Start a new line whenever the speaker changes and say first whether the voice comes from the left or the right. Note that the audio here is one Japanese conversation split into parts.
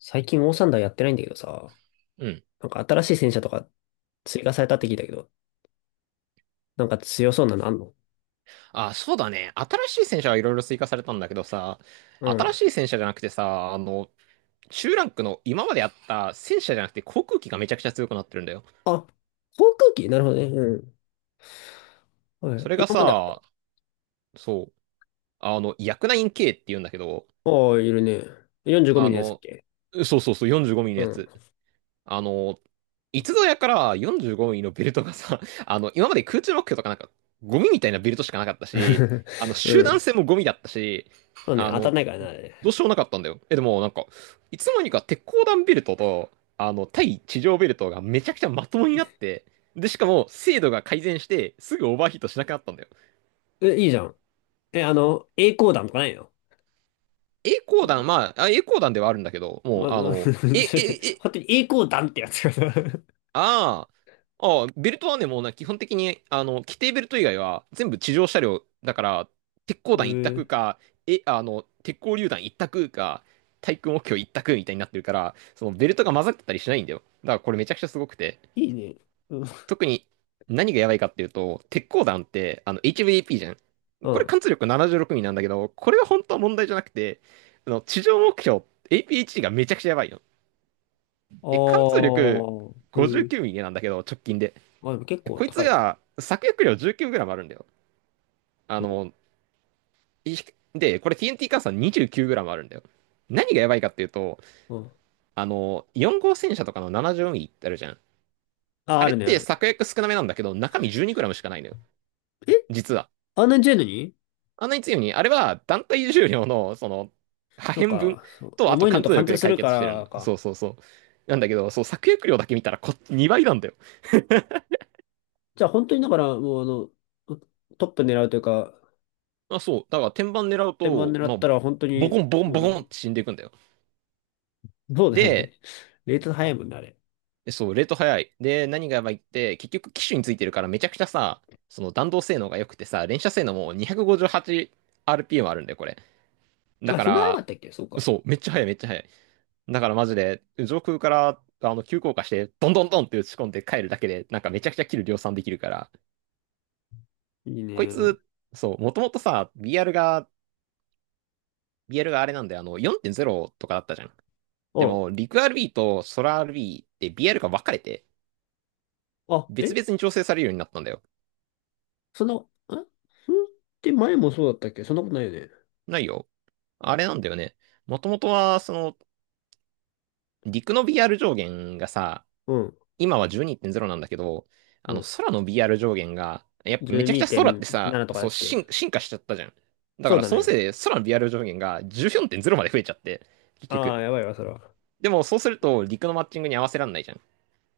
left: 最近オーサンダーやってないんだけどさ、
right: うん。
left: なんか新しい戦車とか追加されたって聞いたけど、なんか強そうなのあんの？
right: あ、そうだね。新しい戦車はいろいろ追加されたんだけどさ、
left: う
right: 新
left: ん。
right: しい戦車じゃなくてさ、中ランクの今まであった戦車じゃなくて航空機がめちゃくちゃ強くなってるんだよ。
left: あ、航空機なるほどね。うん。は
right: そ
left: い。
right: れが
left: 今まであった。
right: さ、そう、ヤクナイン K って言うんだけど、
left: ああ、いるね。45ミ
right: あ
left: リのやつだっ
right: の、
left: け？
right: そうそうそう、45ミリの
left: う
right: や
left: ん。
right: つ。あの、いつぞやから45ミリのベルトがさ、今まで空中目標とかなんか、ゴミみたいなベルトしかなかったし、
left: う
right: 集団
left: ん。
right: 戦もゴミだったし、
left: そうね、
right: あ
left: 当た
right: の、
left: んないからな、あれ。
right: どうしようもなかったんだよ。でもなんか、いつの間にか鉄鋼弾ベルトと、対地上ベルトがめちゃくちゃまともになって、で、しかも精度が改善して、すぐオーバーヒートしなくなったんだよ。
left: え、いいじゃん。え、あの、栄光弾とかないの？
right: 栄光弾、まあ、あ栄光弾ではあるんだけど、も
left: ま、
right: う、
left: ま、それで
right: え、
left: 本当に栄光弾ってやつがさ。
right: ああ、ああ、ベルトはね、もうな、基本的に、規定ベルト以外は全部地上車両だから、鉄
left: え
right: 鋼弾一択
left: ー、
right: か、え、あの、鉄鋼榴弾一択か、対空目標一択みたいになってるから、そのベルトが混ざってたりしないんだよ。だからこれめちゃくちゃすごくて。
left: いいね。うん。
right: 特に何がやばいかっていうと、鉄鋼弾ってHVAP じゃん。
left: うん。
right: こ
left: あ
right: れ貫
left: あ、
right: 通力76ミリなんだけど、これは本当は問題じゃなくて、あの地上目標 APHC がめちゃくちゃやばいの。貫通力
left: えー、
right: 59ミリなんだけど、直近で。
left: まあ、でも結構
right: こいつ
left: 高いね。
right: が作薬量 19g あるんだよ。あ
left: うん。
right: の、いこれ TNT 換算 29g あるんだよ。何がやばいかっていうと、
left: うん。
right: 4号戦車とかの 74mm ってあるじゃん。
left: あ、
right: あ
left: あ
right: れっ
left: るね、あ
right: て
left: るね。
right: 作薬少なめなんだけど、中身 12g しかないのよ。
left: え
right: 実は。
left: あんなに強いのに？
right: あんなに強いのに、あれは団体重量の、破
left: そう
right: 片分
left: か、そう、
right: と、あと
left: 重いの
right: 貫
left: と
right: 通
left: 貫
right: 力
left: 通
right: で
left: す
right: 解
left: るか
right: 決してる
left: ら
right: の。そ
left: か。
right: うそうそう。なんだけど、そう、作薬量だけ見たらこっち2倍なんだよ。
left: じゃあ本当にだから、もうあの、トップ狙うというか、
right: あ、そう。だから天板狙う
left: 天板
right: と、
left: 狙
right: ま
left: っ
right: あ、
left: たら本当
right: ボ
left: に、
right: コンボコン
left: う
right: ボコン
left: ん、
right: って死んでいくんだよ。
left: そうだよね。
right: で、
left: レート早いもんね、あれ。
right: そう、レート早い。で、何がやばいって、結局機種についてるからめちゃくちゃさ、その弾道性能が良くてさ、連射性能も 258RPM あるんだよ、これ。だ
left: あ、
right: か
left: そんな早かっ
right: ら、
left: たっけ？そう
right: そ
left: か。
right: う、めっちゃ速い、めっちゃ速い。だからマジで、上空から、急降下して、どんどんどんって打ち込んで帰るだけで、なんかめちゃくちゃキル量産できるから、
left: いい
right: こい
left: ね。
right: つ、そう、もともとさ、BR があれなんで、4.0とかだったじゃん。で
left: あ、
right: も、陸 RB と空 RB って BR が分かれて、
left: あ、
right: 別
left: え
right: 々に調整されるようになったんだよ。
left: そんな、あそんって前もそうだったっけ？そんなことないよね。
right: ないよ。あれなんだよね。もともとは、陸の BR 上限がさ、
left: うん、
right: 今は12.0なんだけど、
left: うん。
right: 空の BR 上限が、やっぱめちゃくちゃ空ってさ、
left: 12.7とかだ
right: そう、
left: っけ？
right: 進化しちゃったじゃん。だか
left: そう
right: ら
left: だ
right: そのせいで
left: ね。
right: 空の BR 上限が14.0まで増えちゃって、結
left: ああ、
right: 局。
left: やばいわ、それは。
right: でもそうすると陸のマッチングに合わせらんないじゃん。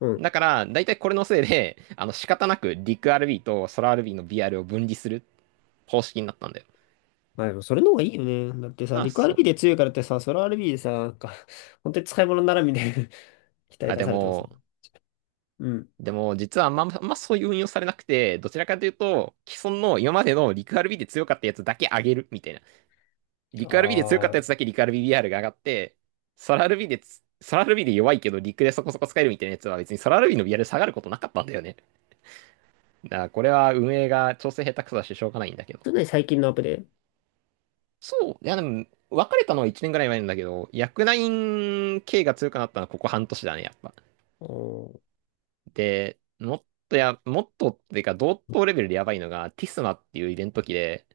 left: うん。
right: だから、だいたいこれのせいで、仕方なく陸 RB と空 RB の BR を分離する方式になったんだよ。
left: まあでもそれの方がいいよね。だってさ、
right: ああ、
left: リクアル
right: そ
left: ビー
right: う。
left: で強いからってさ、ソロアルビーでさ、なんか、本当に使い物にならんみたいな。 期待
right: あ、
left: 出されてますね。うん。
right: でも、実はあんまそういう運用されなくて、どちらかというと、既存の今までの陸 RB で強かったやつだけ上げるみたいな。リクアールビーで強かっ
left: あ
right: たやつだ
left: あ。
right: けリク RBBR が上がって、ソラアールビーで弱いけどリクでそこそこ使えるみたいなやつは別にソラアールビーの BR で下がることなかったんだよね。だからこれは運営が調整下手くそだししょうがないんだけど。
left: それね、最近のアップで。
right: そう。いやでも、別れたのは1年ぐらい前なんだけど、薬ナイン系が強くなったのはここ半年だね、やっぱ。
left: おー、
right: で、もっとっていうか同等レベルでやばいのがティスマっていうイベント機で、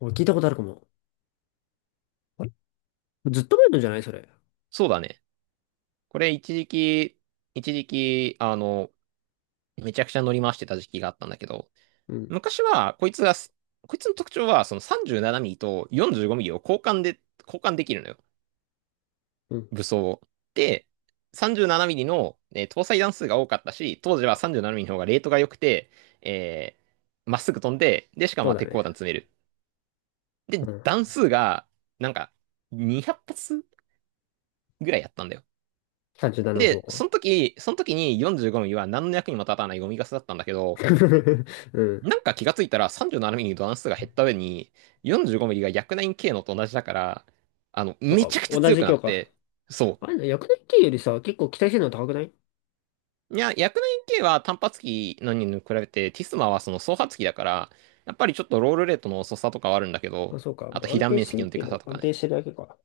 left: 俺聞いたことあるかも。あれ、ずっと前のじゃない？それ。
right: そうだね。これ一時期、めちゃくちゃ乗り回してた時期があったんだけど、
left: うん。
right: 昔は、こいつの特徴は、その37ミリと45ミリを交換できるのよ。
left: うん。
right: 武装を。で、37ミリの、搭載弾数が多かったし、当時は37ミリの方がレートが良くて、えーまっすぐ飛んで、で、しかも
left: そ
right: ま
left: う
right: あ
left: だ
right: 鉄
left: ね。
right: 鋼弾詰める。
left: う
right: で、
left: ん。
right: 弾数が、なんか、200発ぐらいやったんだよ。
left: 37の方
right: で、
left: か。
right: その時に45ミリは何の役にも立たないゴミガスだったんだけど、
left: うん。
right: なんか気がついたら3 7ミリの段数が減った上に4 5ミリが 109K のと同じだから、
left: なん
right: め
left: か、
right: ちゃくちゃ
left: 同
right: 強
left: じ
right: くな
left: 教
right: っ
left: 科。
right: て、そ
left: あれな、薬年期よりさ、結構期待性能高くない？
right: う。いや、109K は単発機のに比べて、ティスマはその双発機だから、やっぱりちょっとロールレートの遅さとかはあるんだけ
left: ま
right: ど、
left: あ、そうか。
right: あ
left: ま
right: と
left: あ、
right: 被
left: 安
right: 弾
left: 定
right: 面
left: して
right: 積
left: る
right: ので
left: け
right: かさ
left: ど、
right: と
left: 安
right: か
left: 定
right: ね。
left: してるだけか。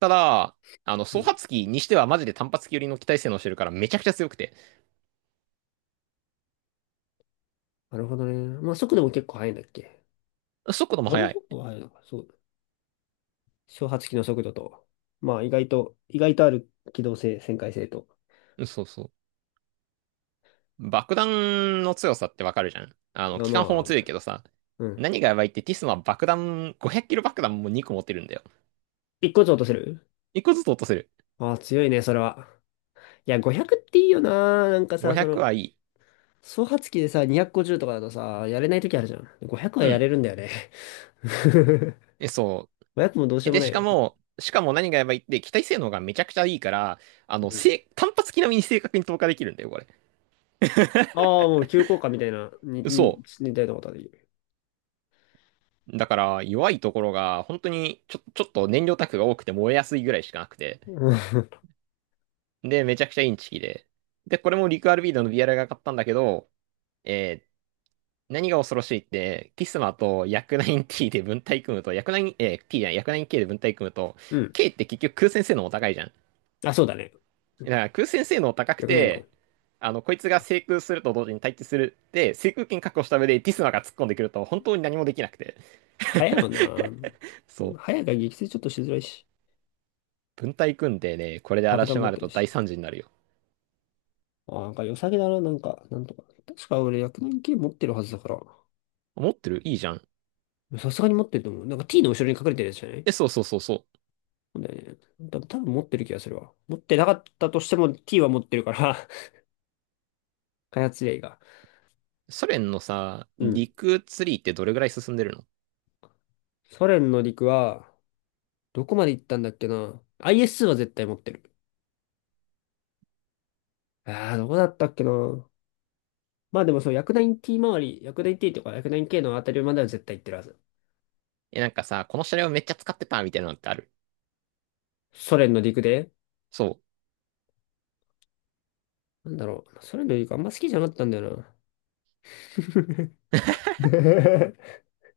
right: ただ、
left: う
right: 双
left: ん。
right: 発機にしてはマジで単発機寄りの機体性能してるからめちゃくちゃ強くて、
left: なるほどね。まあ、速度も結構速いんだっけ？
right: 速度も
left: あれ、
right: 速い。
left: 速度は速いのか。そう。小発機の速度と、まあ意外と、意外とある機動性、旋回性と。
right: うん、そうそう。爆弾の強さってわかるじゃん。
left: あ、
right: 機
left: ま
right: 関砲も強いけ
left: あ、
right: どさ、
left: うん。
right: 何がやばいってティスマは爆弾、500キロ爆弾も2個持ってるんだよ。
left: 一個ずつ落とせる？
right: 1個ずつ落とせる。
left: ああ、強いね、それは。いや、500っていいよな。なんかさ、そ
right: 500
left: の、
right: はいい。
left: 総発機でさ、250とかだとさ、やれない時あるじゃん。500は
right: う
left: や
right: ん。
left: れるんだよね。
right: え、そう。
left: 500もどうしようも
right: で、
left: ないよ。
right: しかも何がやばいって機体性能がめちゃくちゃいいから、
left: うん。
right: 正単発機並みに正確に投下できるんだよ、これ。
left: ああ、もう急降下みたいな、
right: そ
left: 似たようなことはできる。
right: う。だから、弱いところが、本当にちょっと燃料タンクが多くて燃えやすいぐらいしかなくて。
left: うん。
right: で、めちゃくちゃインチキで。で、これもリクアルビードの BR が買ったんだけど、えー何が恐ろしいって、キスマとヤクナイン T で分体組むと、ヤクナイン、えー、T じゃない、ヤクナイン K で分体組むと、
left: うん。
right: K って結局空戦性能も高いじゃん。
left: あ、そうだね。
right: だから空戦性能高く
left: よくないんだも
right: て、
left: ん。
right: こいつが制空すると同時に対地する。で、制空権確保した上でティスマが突っ込んでくると本当に何もできなくて。
left: 早いもんな。
right: そう。
left: 早いから撃墜ちょっとしづらいし、
right: 分隊組んでね、これで
left: 爆弾
right: 嵐
left: 持っ
right: 回る
left: てる
right: と大
left: し。
right: 惨事になるよ。
left: あ、なんか良さげだな、なんか、なんとか。確か俺薬丸系持ってるはずだから。
right: 持ってる、いいじゃん。
left: さすがに持ってると思う。なんか T の後ろに隠れてるやつじゃない？
right: え、そうそうそうそ
left: そうだよね。多分持ってる気がするわ。持ってなかったとしても T は持ってるから。 開発例が。
right: う。ソ連のさ、
left: うん。
right: 陸ツリーってどれぐらい進んでるの？
left: ソ連の陸は、どこまで行ったんだっけな。IS は絶対持ってる。ああ、どこだったっけな。まあでもそう、薬丸 T 周り、薬丸 T とか薬丸 K のあたりまでは絶対行ってるはず。
right: なんかさ、この車両めっちゃ使ってたみたいなのってある？
left: ソ連の陸で。
right: そう。
left: なんだろう。ソ連の陸あんま好きじゃなかったんだよな。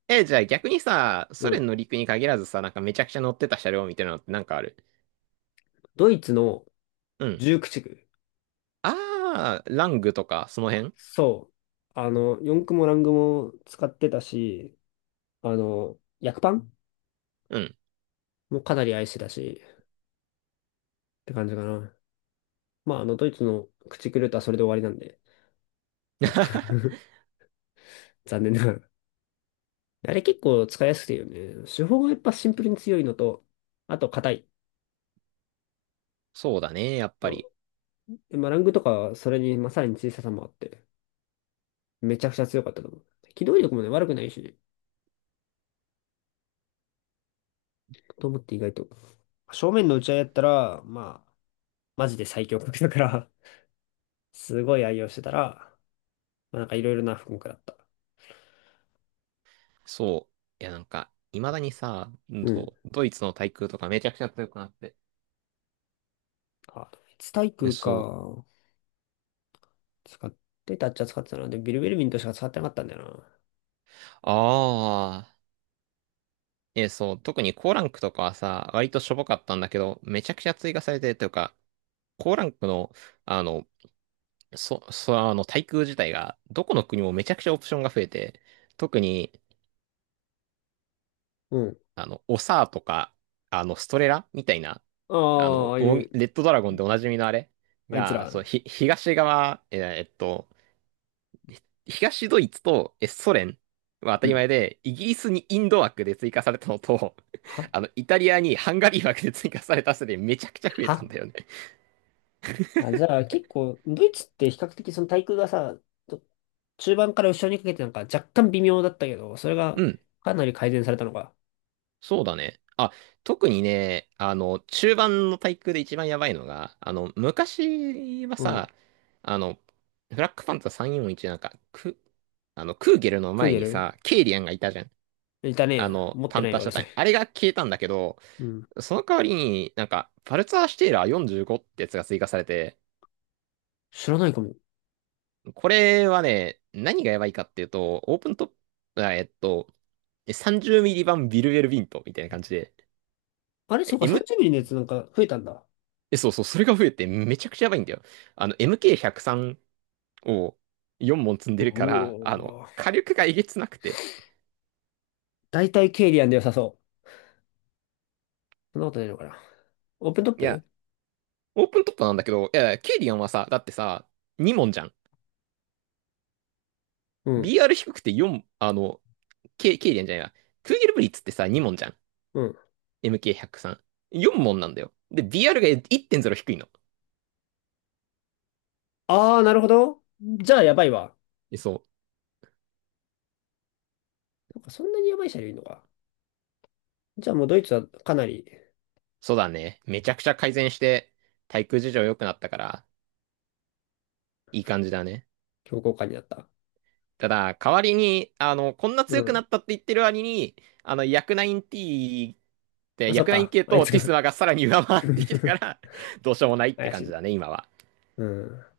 right: じゃあ逆にさ、
left: う
right: ソ
left: ん。
right: 連の陸に限らずさ、なんかめちゃくちゃ乗ってた車両みたいなのってなんかある？
left: ドイツの
right: うん。
left: 19区。
right: あー、ラングとか、その辺？
left: そう。あの、四駆もラングも使ってたし、あの、薬パン
right: うん。
left: もかなり愛してたし、って感じかな。まあ、あの、ドイツの駆逐ルートはそれで終わりなんで。残念ながら。あれ結構使いやすくていいよね。手法がやっぱシンプルに強いのと、あと硬い。
right: そうだね、やっぱ
left: う
right: り。
left: ん。でまあ、ラングとかはそれに、まあ、さらに小ささもあって、めちゃくちゃ強かったと思う。機動力もね、悪くないしね。と思って意外と。正面の打ち合いやったら、まあ、マジで最強格だからすごい愛用してたら、まあ、なんかいろいろな科目だった。
right: そう。いや、なんか、未だにさ、
left: うん。
right: ドイツの対空とかめちゃくちゃ強くなって。
left: あ、ドイツ体
right: え、そう。
left: か。使ってたっちゃ使ってたな。でビルベルミントしか使ってなかったんだよな。
right: ああ、え、そう。特に高ランクとかはさ、割としょぼかったんだけど、めちゃくちゃ追加されてというか、高ランクの、あの、そ、そ、あの、対空自体が、どこの国もめちゃくちゃオプションが増えて、特に、
left: うん。
right: オサーとか、ストレラみたいな、
left: ああ、ああい
right: ウォン
left: う、
right: レッドドラゴンでおなじみのあれ
left: あいつ
right: が、
left: ら。
right: そう、東側、東ドイツとソ連は当
left: う
right: たり
left: ん。
right: 前で、イギリスにインド枠で追加されたのと、
left: は
right: イタリアにハンガリー枠で追加されたせいでめちゃくちゃ増えたん
left: は
right: だよね。
left: あ、じゃあ結構、ドイツって比較的その対空がさ、と中盤から後ろにかけてなんか若干微妙だったけど、それ
right: う
left: が
right: ん。
left: かなり改善されたのか。
right: そうだね。あ、特にね、中盤の対空で一番やばいのが、昔は
left: うん。
right: さ、あの、フラッグフパンツァー341なんか、クーゲルの
left: クー
right: 前
left: ゲ
right: に
left: ル
right: さ、ケイリアンがいたじゃん。
left: いたね。持っ
right: パ
left: て
right: ン
left: ない
right: ター
left: よ、
right: シャ
left: 俺
right: タ
left: そ
right: イ
left: れ。
right: あれが消えたんだけど、
left: うん。
right: その代わりになんか、パルツァーシュテイラー45ってやつが追加されて、
left: 知らないかも。
right: これはね、何がやばいかっていうと、オープントップ、30ミリ版ビルウェルビントみたいな感じで、
left: あれ、そうか、30ミリのやつなんか増えたんだ。
right: え、そうそう、それが増えてめちゃくちゃやばいんだよ。MK103 を4問積ん
left: う
right: でるから、
left: おー。
right: 火力がえげつなくて。
left: 大体ケイリアンで良さそう。そんなことないのかな。オープントッ
right: いや、
left: プ。
right: オープントップなんだけど、いや、ケイリアンはさ、だってさ、2問じゃん。
left: うん。
right: BR 低くて4、ケイリアンじゃないな。クーゲルブリッツってさ、2問じゃん。
left: うん。
right: MK103。4問なんだよ。で、BR が1.0低いの。
left: ああ、なるほど。じゃあやばいわ。
right: そう。
left: そっか。そんなにやばい車両いるのか。じゃあもうドイツはかなり
right: そうだね。めちゃくちゃ改善して、対空事情良くなったから、いい感じだね。
left: 強硬化になった。
right: ただ、代わりに、こんな
left: う
right: 強くな
left: ん。
right: ったって言ってる割に、薬9 t って、
left: あ、そっ
right: 薬9
left: か。
right: 系
left: あい
right: と
left: つ
right: ティス
left: が
right: マがさらに上回ってきたから、どうしようもないって
left: 怪し
right: 感じだ
left: い。
right: ね、今は。
left: うん。